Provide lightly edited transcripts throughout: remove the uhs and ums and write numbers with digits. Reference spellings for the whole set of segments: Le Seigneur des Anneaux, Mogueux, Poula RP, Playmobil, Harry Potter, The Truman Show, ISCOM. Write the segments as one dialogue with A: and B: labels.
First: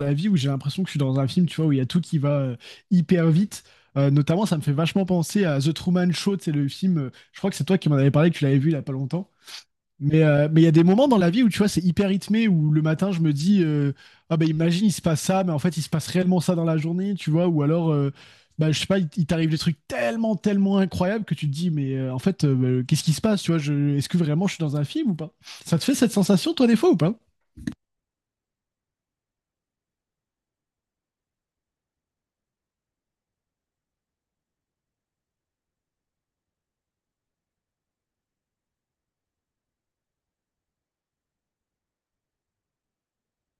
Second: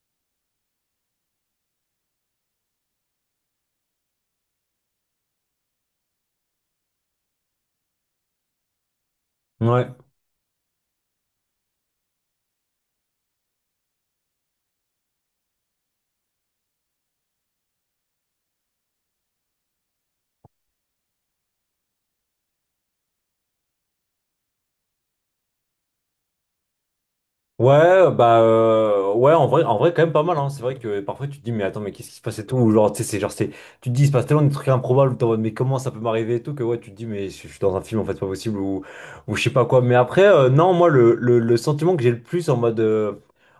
A: La vie où j'ai l'impression que je suis dans un film, tu vois, où il y a tout qui va hyper vite. Notamment, ça me fait vachement penser à The Truman Show, c'est le film, je crois que c'est toi qui m'en avais parlé, que tu l'avais vu il y a pas longtemps.
B: Ouais.
A: Mais il y a des moments dans la vie où, tu vois, c'est hyper rythmé, où le matin, je me dis, ah ben imagine, il se passe ça, mais en fait, il se passe réellement ça dans la journée, tu vois, ou alors, bah, je sais pas, il t'arrive des trucs tellement, tellement incroyables que tu te dis, mais en fait, bah, qu'est-ce qui se passe, tu vois, est-ce que vraiment je suis dans un film ou pas? Ça te fait cette sensation, toi, des fois, ou pas?
B: Ouais, ouais, en vrai, quand même pas mal, hein. C'est vrai que parfois tu te dis, mais attends, mais qu'est-ce qui se passe et tout, ou genre, tu sais, tu te dis, il se passe tellement des trucs improbables, t'es en mode, mais comment ça peut m'arriver et tout, que ouais, tu te dis, mais je suis dans un film, en fait, c'est pas possible, ou je sais pas quoi. Mais après, non, moi, le sentiment que j'ai le plus en mode, euh,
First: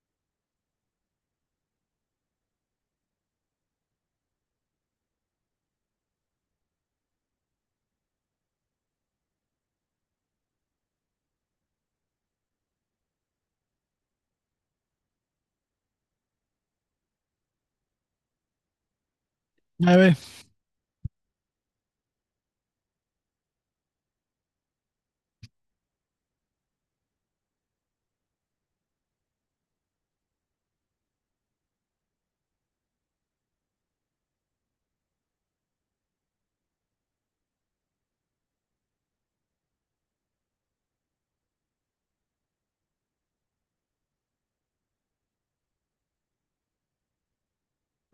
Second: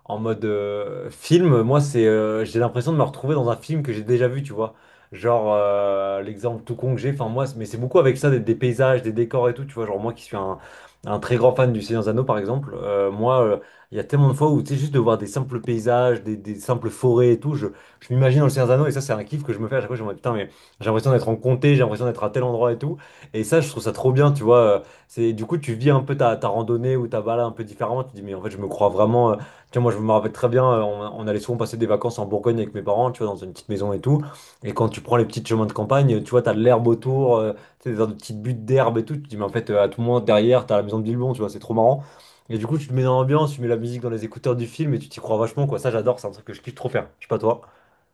B: en mode euh, film, moi, c'est, j'ai l'impression de me retrouver dans un film que j'ai déjà vu, tu vois. Genre, l'exemple tout con que j'ai, enfin, moi, mais c'est beaucoup avec ça, des paysages, des décors et tout, tu vois, genre, moi qui suis un très grand fan du Seigneur des Anneaux, par exemple, moi, il y a tellement de fois où, tu sais, juste de voir des simples paysages, des simples forêts et tout, je m'imagine dans le Seigneur des Anneaux et ça, c'est un kiff que je me fais à chaque fois.
A: Ah
B: Je me
A: ouais.
B: dis, putain, mais j'ai l'impression d'être en comté, j'ai l'impression d'être à tel endroit et tout. Et ça, je trouve ça trop bien, tu vois. C'est, du coup, tu vis un peu ta randonnée ou ta balade un peu différemment. Tu te dis, mais en fait, je me crois vraiment. Tu vois, moi, je me rappelle très bien, on allait souvent passer des vacances en Bourgogne avec mes parents, tu vois, dans une petite maison et tout. Et quand tu prends les petits chemins de campagne, tu vois, t'as de l'herbe autour, tu sais, des petites buttes d'herbe et tout. Tu te dis, mais en fait, à tout moment, derrière, t'as la maison de Bilbon, tu vois, c'est trop marrant. Et du coup, tu te mets dans l'ambiance, tu mets la musique dans les écouteurs du film et tu t'y crois vachement, quoi. Ça, j'adore, c'est un truc que je kiffe trop faire. Je sais pas toi.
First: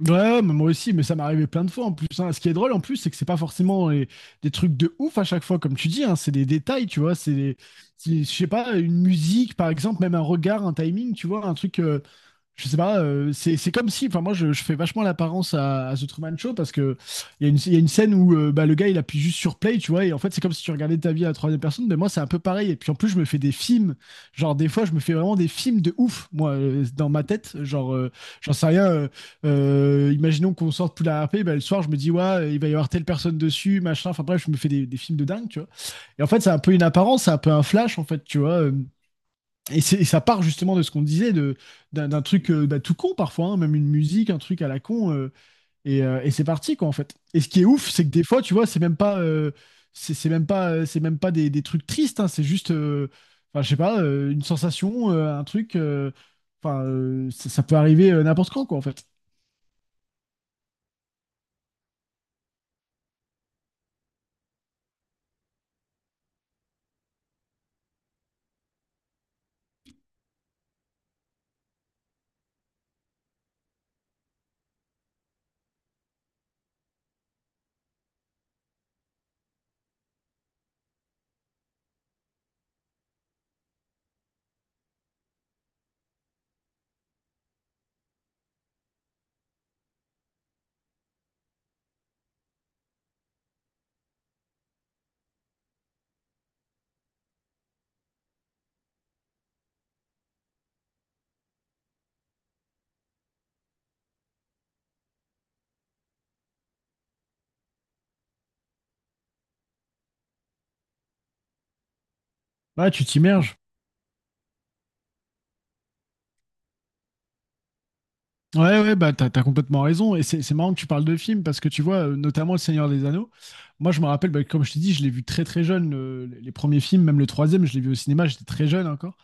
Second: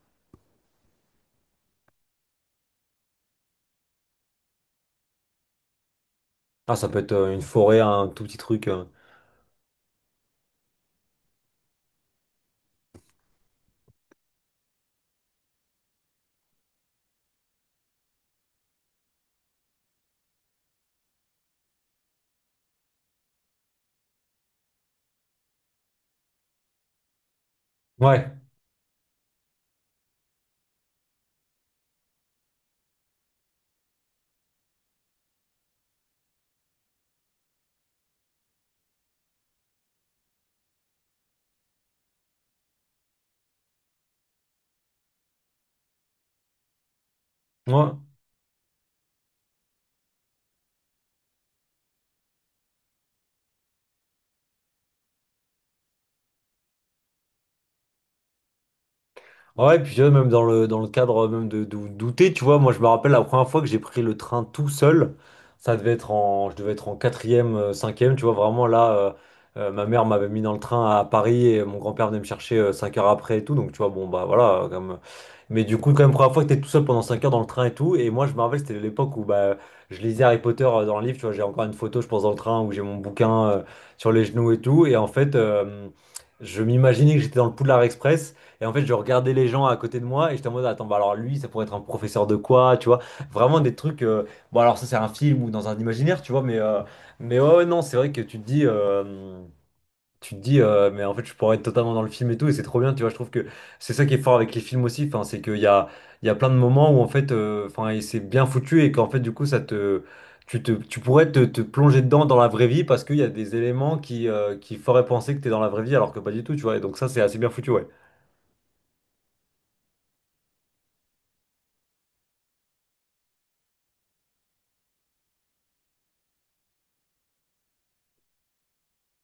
A: Ouais, mais moi aussi, mais ça m'est arrivé plein de fois en plus, hein. Ce qui est drôle en plus, c'est que c'est pas forcément des trucs de ouf à chaque fois, comme tu dis, hein. C'est des
B: Ah,
A: détails,
B: ça peut
A: tu
B: être
A: vois.
B: une forêt, un
A: C'est,
B: tout
A: je
B: petit
A: sais
B: truc.
A: pas, une musique, par exemple, même un regard, un timing, tu vois, un truc. Je sais pas, c'est comme si, enfin moi je fais vachement l'apparence à The Truman Show, parce que il y, a une- il y a une scène où bah, le gars il appuie juste sur play, tu vois, et en fait c'est comme si tu regardais ta vie à la troisième personne, mais moi c'est un peu pareil. Et puis en plus je me fais des films, genre des fois je me fais vraiment des films de ouf, moi, dans ma tête, genre.
B: Ouais,
A: J'en sais rien. Euh, imaginons qu'on sorte pour la RP, bah, le soir je me dis ouais il va y avoir telle personne dessus, machin. Enfin bref je me fais des films de dingue, tu vois. Et en fait c'est un peu une apparence, c'est un peu un flash en fait, tu vois. Et ça part justement de ce qu'on disait, d'un truc, bah, tout con parfois, hein, même une musique, un truc à la con, et c'est parti quoi en fait. Et ce qui est ouf,
B: ouais.
A: c'est que des fois, tu vois, c'est même pas, c'est même pas des trucs tristes, hein, c'est juste, enfin, je sais pas, une sensation, un truc. Ça peut arriver n'importe quand quoi en fait.
B: Ouais, et puis même dans le cadre même de douter, tu vois, moi je me rappelle la première fois que j'ai pris le train tout seul, ça devait être en, je devais être en quatrième, cinquième, tu vois, vraiment là, ma mère m'avait mis dans le train à Paris et mon grand-père venait me chercher 5 heures après et tout, donc tu vois, bon bah voilà, comme... mais du coup quand même première fois que t'es tout seul pendant 5 heures dans le train et tout, et moi je me rappelle c'était l'époque où bah je lisais Harry Potter dans le livre, tu vois, j'ai encore une photo je pense dans le train où j'ai mon bouquin sur les genoux et tout, et en fait je m'imaginais que j'étais dans le Poudlard Express. Et en fait, je regardais les gens à côté de moi et j'étais en mode, attends, bah alors lui, ça pourrait être un professeur de quoi, tu vois? Vraiment des trucs. Bon, alors ça, c'est un film ou dans un imaginaire, tu vois, mais ouais, non, c'est vrai que tu te dis. Tu te dis, mais en fait, je pourrais être totalement dans le film et tout, et c'est trop bien, tu vois. Je trouve que c'est ça qui est fort avec les films aussi, enfin, c'est qu'il y a, il y a plein de moments où, en fait, enfin, et c'est bien foutu, et qu'en fait, du coup, tu te, tu pourrais te, te plonger dedans dans la vraie vie
A: Là,
B: parce
A: tu
B: qu'il y a des
A: t'immerges.
B: éléments qui feraient penser que t'es dans la vraie vie alors que pas du tout, tu vois. Et donc, ça, c'est assez bien foutu, ouais.
A: Ouais, ouais, bah t'as complètement raison. Et c'est marrant que tu parles de films, parce que tu vois, notamment Le Seigneur des Anneaux. Moi, je me rappelle, bah, comme je t'ai dit, je l'ai vu très très jeune. Les premiers films, même le troisième, je l'ai vu au cinéma, j'étais très jeune encore.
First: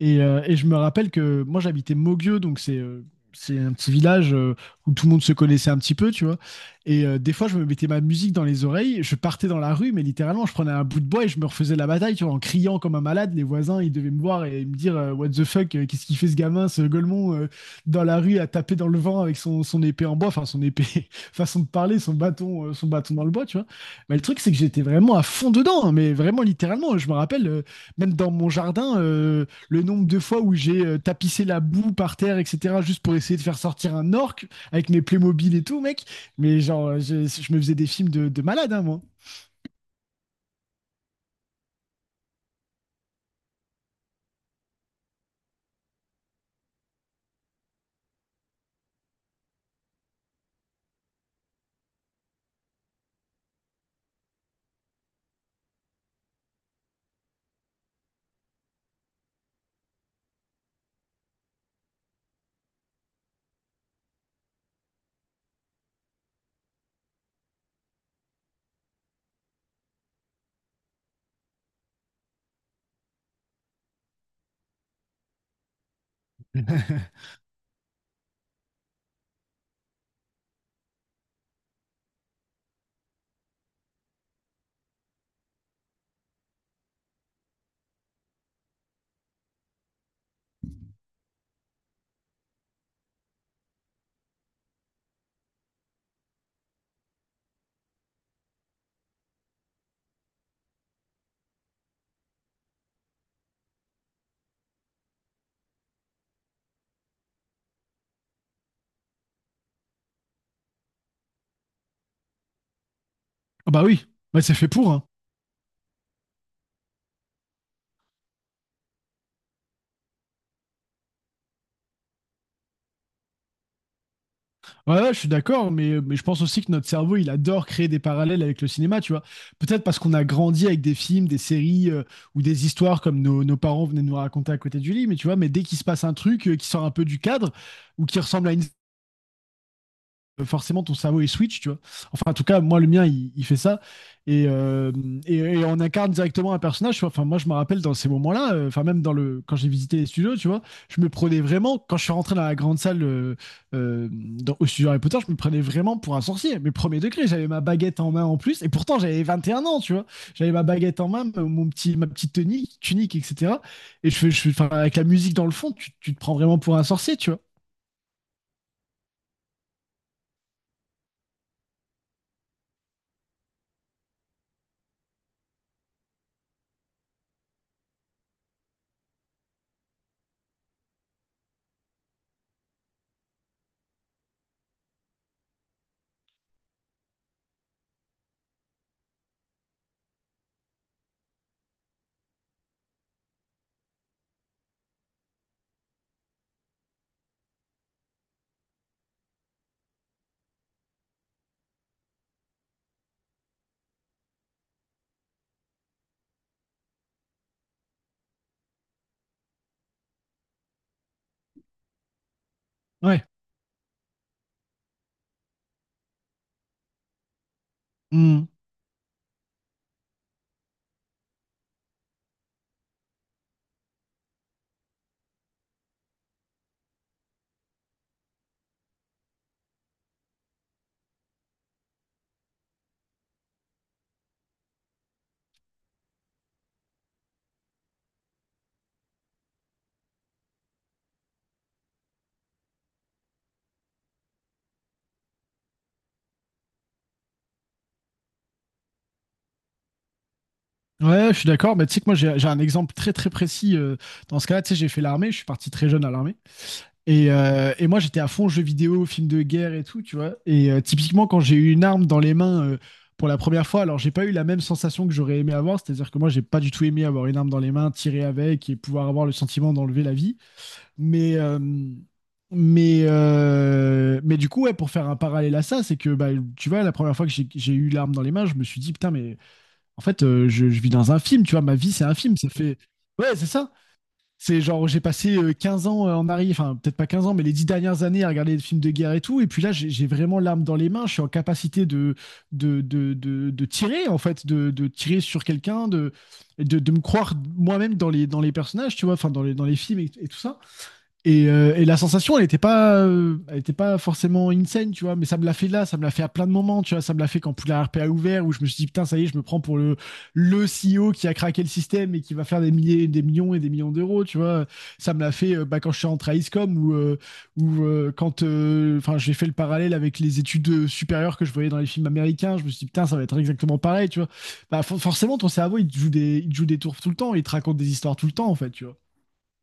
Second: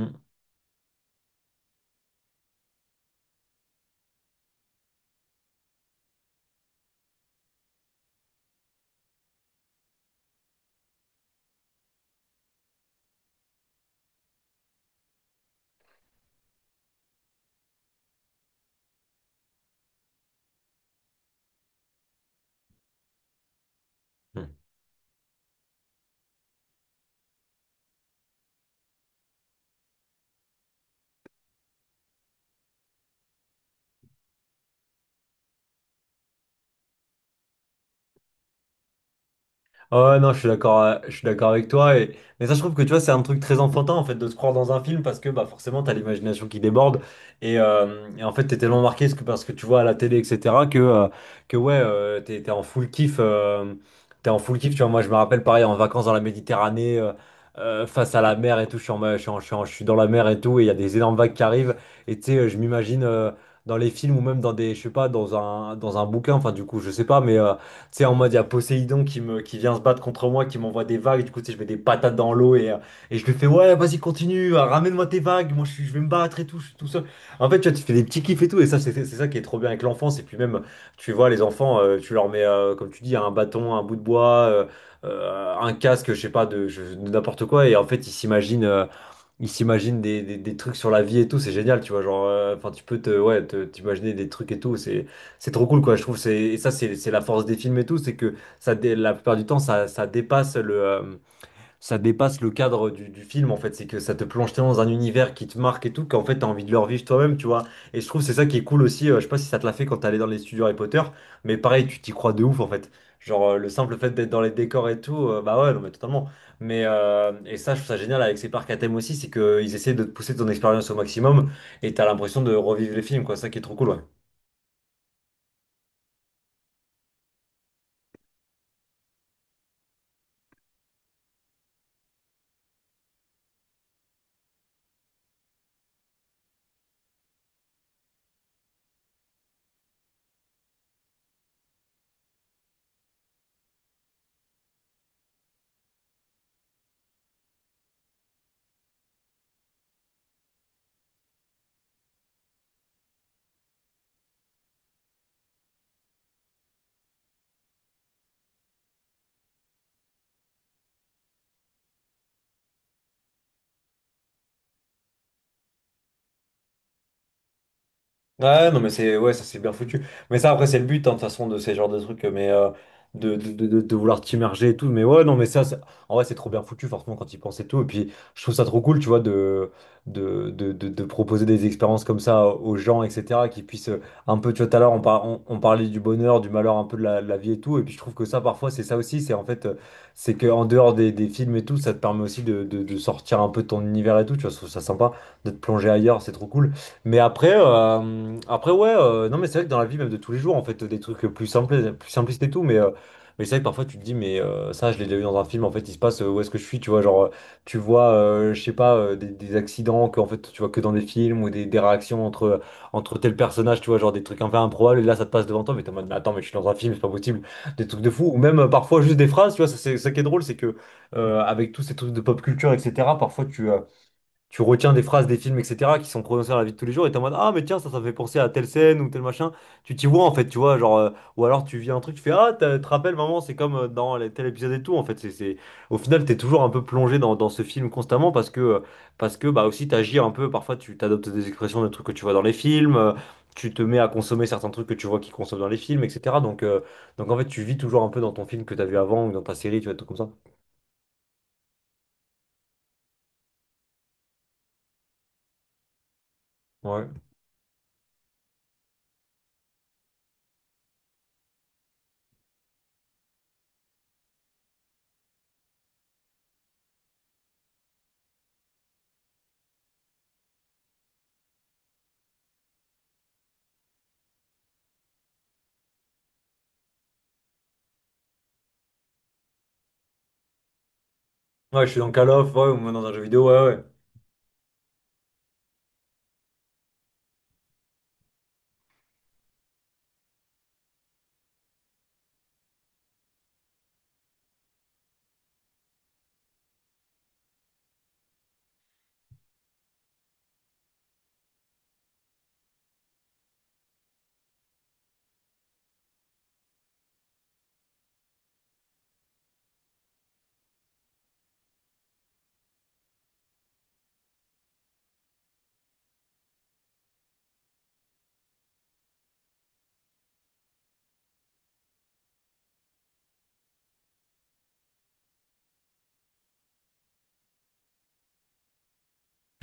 A: Et je me rappelle que moi j'habitais Mogueux, donc c'est un petit village, où tout le monde se connaissait un petit peu, tu vois. Et des fois je me mettais ma musique dans les oreilles, je partais dans la rue, mais littéralement je prenais un bout de bois et je me refaisais la bataille, tu vois, en criant comme un malade. Les voisins ils devaient me voir et me dire, what the fuck, qu'est-ce qu'il fait ce gamin, ce golemon, dans la rue à taper dans le vent avec son épée en bois, enfin son épée, façon de parler, son bâton dans le bois, tu vois. Mais le truc
B: Mm.
A: c'est que j'étais vraiment à fond dedans, hein, mais vraiment littéralement, je me rappelle, même dans mon jardin. Le nombre de fois où j'ai tapissé la boue par terre, etc., juste pour essayer de faire sortir un orc avec mes Playmobil et tout, mec. Mais genre, je me faisais des films de malade, hein, moi.
B: Ah ouais, non, je suis d'accord avec toi. Et... Mais ça, je trouve que tu vois, c'est un truc très enfantin en fait de se croire dans un film parce que bah, forcément, t'as l'imagination qui déborde. Et en fait, t'es tellement marqué parce que tu vois à la télé, etc., que ouais, t'es en full kiff. T'es en full kiff, tu vois. Moi, je me rappelle pareil en vacances dans la Méditerranée, face à la mer et tout. Je suis, en ma- je suis en- je suis en- Je suis dans la mer et tout. Et il y a des énormes vagues qui arrivent. Et tu sais, je m'imagine dans les films ou même dans des, je sais pas, dans un bouquin. Enfin, du coup, je sais pas, mais. Tu sais, en mode, il y a Poséidon qui vient se battre contre moi, qui m'envoie des vagues. Du coup, tu sais, je mets des patates dans l'eau et je lui fais, ouais, vas-y, continue, ramène-moi tes vagues. Moi, je vais me battre et tout, je suis tout seul. En fait, tu vois, tu te fais des petits kiffs et tout. Et ça, c'est ça qui est trop bien avec l'enfance. Et puis même, tu vois, les enfants, tu leur mets, comme tu dis, un bâton, un bout de bois, un casque, je sais pas, de n'importe quoi. Et en fait, ils s'imaginent. Ils s'imaginent des trucs sur la vie et tout, c'est génial, tu vois, genre, enfin, tu peux ouais, t'imaginer des trucs et tout, c'est trop cool, quoi, je trouve, c'est, et ça, c'est la force des films et tout, c'est que ça, la plupart du temps, ça dépasse le cadre du film en fait, c'est que ça te plonge tellement dans un univers qui te marque et tout, qu'en fait t'as envie de le revivre toi-même, tu vois. Et je trouve que c'est ça qui est cool aussi, je sais pas si ça te l'a fait quand t'allais dans les studios Harry Potter, mais pareil, tu t'y crois de ouf en fait. Genre le
A: Ah bah
B: simple
A: oui,
B: fait d'être dans
A: bah
B: les
A: c'est fait
B: décors
A: pour,
B: et
A: hein.
B: tout, bah ouais, non mais totalement. Mais et ça, je trouve ça génial avec ces parcs à thème aussi, c'est qu'ils essaient de te pousser ton expérience au maximum et t'as l'impression de revivre les films, quoi, ça qui est trop cool, ouais.
A: Ouais, ouais, je suis d'accord, mais, mais je pense aussi que notre cerveau, il adore créer des parallèles avec le cinéma, tu vois. Peut-être parce qu'on a grandi avec des films, des séries, ou des histoires comme nos parents venaient nous raconter à côté du lit, mais tu vois, mais dès qu'il se passe un truc qui sort un peu du cadre ou qui ressemble à une, forcément ton cerveau il switch, tu vois. Enfin, en tout cas, moi, le mien, il fait ça. Et, euh, et on incarne directement un personnage, tu vois. Enfin, moi, je me rappelle dans ces moments-là, enfin, même dans quand j'ai visité les studios, tu vois, je me prenais vraiment, quand je suis rentré dans la grande salle, au studio Harry Potter, je me prenais vraiment pour un sorcier. Mais premier degré, j'avais ma baguette en main en plus. Et pourtant, j'avais 21 ans, tu vois. J'avais ma baguette en main, ma petite tunique, etc. Et enfin, avec la musique dans le fond, tu te prends vraiment pour un sorcier, tu vois.
B: Ouais, non, mais c'est ouais, ça c'est bien foutu. Mais ça, après, c'est le but, hein, de toute façon, de ces genres de trucs, mais de vouloir t'immerger et tout. Mais ouais, non, mais en vrai, c'est trop bien foutu, forcément, quand ils pensent et tout. Et puis, je trouve ça trop cool, tu vois, de proposer des expériences comme ça aux gens, etc., qui puissent un peu, tu vois, tout à l'heure, on parlait du bonheur, du malheur, un peu de la vie et tout. Et puis, je trouve que ça, parfois, c'est ça aussi. C'est en fait, c'est que en dehors des films et tout, ça te permet aussi de sortir un peu de ton univers et tout. Tu vois, je trouve ça sympa de te plonger ailleurs, c'est trop cool. Mais après, après ouais, non mais c'est vrai que dans la vie même de tous les jours, en fait, des trucs plus simples, plus simplistes et tout, mais c'est vrai que parfois tu te dis, mais ça, je l'ai déjà vu dans un film, en fait, il se passe où est-ce que je suis, tu vois, genre, je sais pas, des accidents que, en fait, tu vois que dans des films ou des réactions entre, entre
A: Ouais.
B: tel personnage, tu vois, genre des trucs un peu improbables, et là, ça te passe devant toi, mais t'es en mode, mais attends, mais je suis dans un film, c'est pas possible, des trucs de fou, ou
A: Mm.
B: même parfois juste des phrases, tu vois, ça, c'est ça qui est drôle, c'est que avec tous ces trucs de pop culture, etc., parfois tu retiens des phrases des films, etc., qui sont prononcées dans la vie de tous les jours, et t'es en mode, ah, mais tiens, ça me fait penser à telle scène ou tel machin. Tu t'y vois, en fait, tu vois, genre, ou alors tu vis un truc, tu fais, ah, te rappelles, maman, c'est comme dans tel épisode et tout, en fait. C'est... Au final, t'es toujours un peu plongé dans, dans ce film constamment parce que, bah, aussi, t'agis un peu, parfois, tu t'adoptes des expressions de trucs que tu vois dans les films, tu te mets à consommer certains trucs que tu vois qu'ils consomment dans les films, etc. Donc, en fait, tu vis toujours un peu dans ton film que t'as vu avant ou dans ta série, tu vois, tout comme ça.
A: Ouais, je suis d'accord, mais tu sais que moi j'ai un exemple très très précis, dans ce cas-là, tu sais, j'ai fait l'armée, je suis parti très jeune à l'armée,
B: Ouais.
A: et moi j'étais à fond jeux vidéo, films de guerre et tout, tu vois, et typiquement quand j'ai eu une arme dans les mains, pour la première fois, alors j'ai pas eu la même sensation que j'aurais aimé avoir, c'est-à-dire que moi j'ai pas du tout aimé avoir une arme dans les mains, tirer avec et pouvoir avoir le sentiment d'enlever la vie, mais... euh, mais du coup, ouais, pour faire un parallèle à ça, c'est que bah, tu vois, la première fois que j'ai eu l'arme dans les mains, je me suis dit, putain, mais en fait, je vis dans un film, tu vois, ma
B: Ouais, je
A: vie,
B: suis
A: c'est
B: dans
A: un
B: Call
A: film. Ça
B: of, ouais, ou
A: fait.
B: même dans un jeu
A: Ouais, c'est
B: vidéo, ouais,
A: ça.
B: ouais.
A: C'est genre, j'ai passé, 15 ans, en arrière, enfin, peut-être pas 15 ans, mais les 10 dernières années à regarder des films de guerre et tout. Et puis là, j'ai vraiment l'arme dans les mains. Je suis en capacité de tirer, en fait, de tirer sur quelqu'un, de me croire moi-même dans les personnages, tu vois, enfin, dans les films et tout ça. Et la sensation, elle était pas forcément insane, tu vois, mais ça me l'a fait là, ça me l'a fait à plein de moments, tu vois, ça me l'a fait quand Poula RP a ouvert, où je me suis dit, putain, ça y est, je me prends pour le CEO qui a craqué le système et qui va faire des milliers, des millions et des millions d'euros, tu vois. Ça me l'a fait, bah, quand je suis rentré à ISCOM, ou quand enfin, j'ai fait le parallèle avec les études supérieures que je voyais dans les films américains, je me suis dit, putain, ça va être exactement pareil, tu vois. Bah, forcément, ton cerveau, il te joue des tours tout le temps, il te raconte des histoires tout le temps, en fait, tu vois.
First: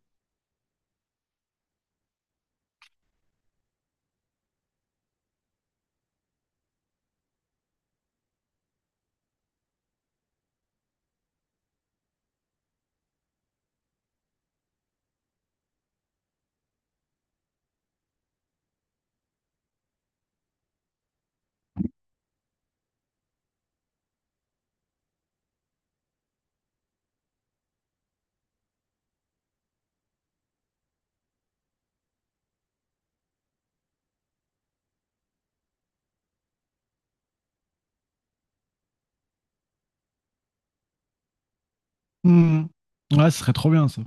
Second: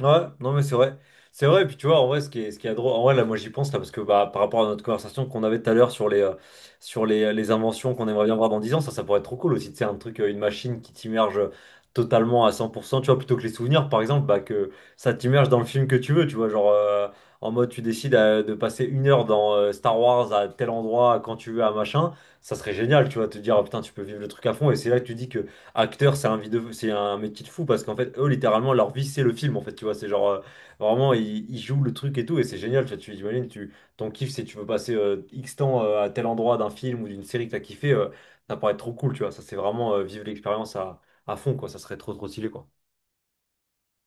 B: Ouais, non mais c'est vrai. C'est vrai, et puis tu vois, en vrai, ce qui est drôle, en vrai, là, moi j'y pense, là, parce que bah, par rapport à notre conversation qu'on avait tout à l'heure sur les, les inventions qu'on aimerait bien voir dans 10 ans, ça, ça pourrait être trop cool aussi, tu sais, un truc, une machine qui t'immerge totalement à 100%, tu vois, plutôt que les souvenirs, par exemple, bah, que ça t'immerge dans le film que tu veux, tu vois, genre, en mode, tu décides de passer 1 heure dans Star Wars à tel endroit, quand tu veux, à machin, ça serait génial, tu vois, te dire, ah, putain, tu peux vivre le truc à fond, et c'est là que tu dis que acteur, c'est un vidéo, c'est un métier de fou parce qu'en fait, eux, littéralement, leur vie, c'est le film. En fait, tu vois, c'est genre vraiment, ils jouent le truc et tout, et c'est génial. Tu vois, tu imagines, tu, ton kiff, c'est tu veux passer X temps à tel endroit d'un film ou d'une série que t'as kiffé, ça paraît trop cool, tu vois. Ça, c'est vraiment vivre l'expérience à fond, quoi. Ça serait trop, trop stylé,
A: Hmm.
B: quoi.
A: Ouais, ce serait trop bien ça.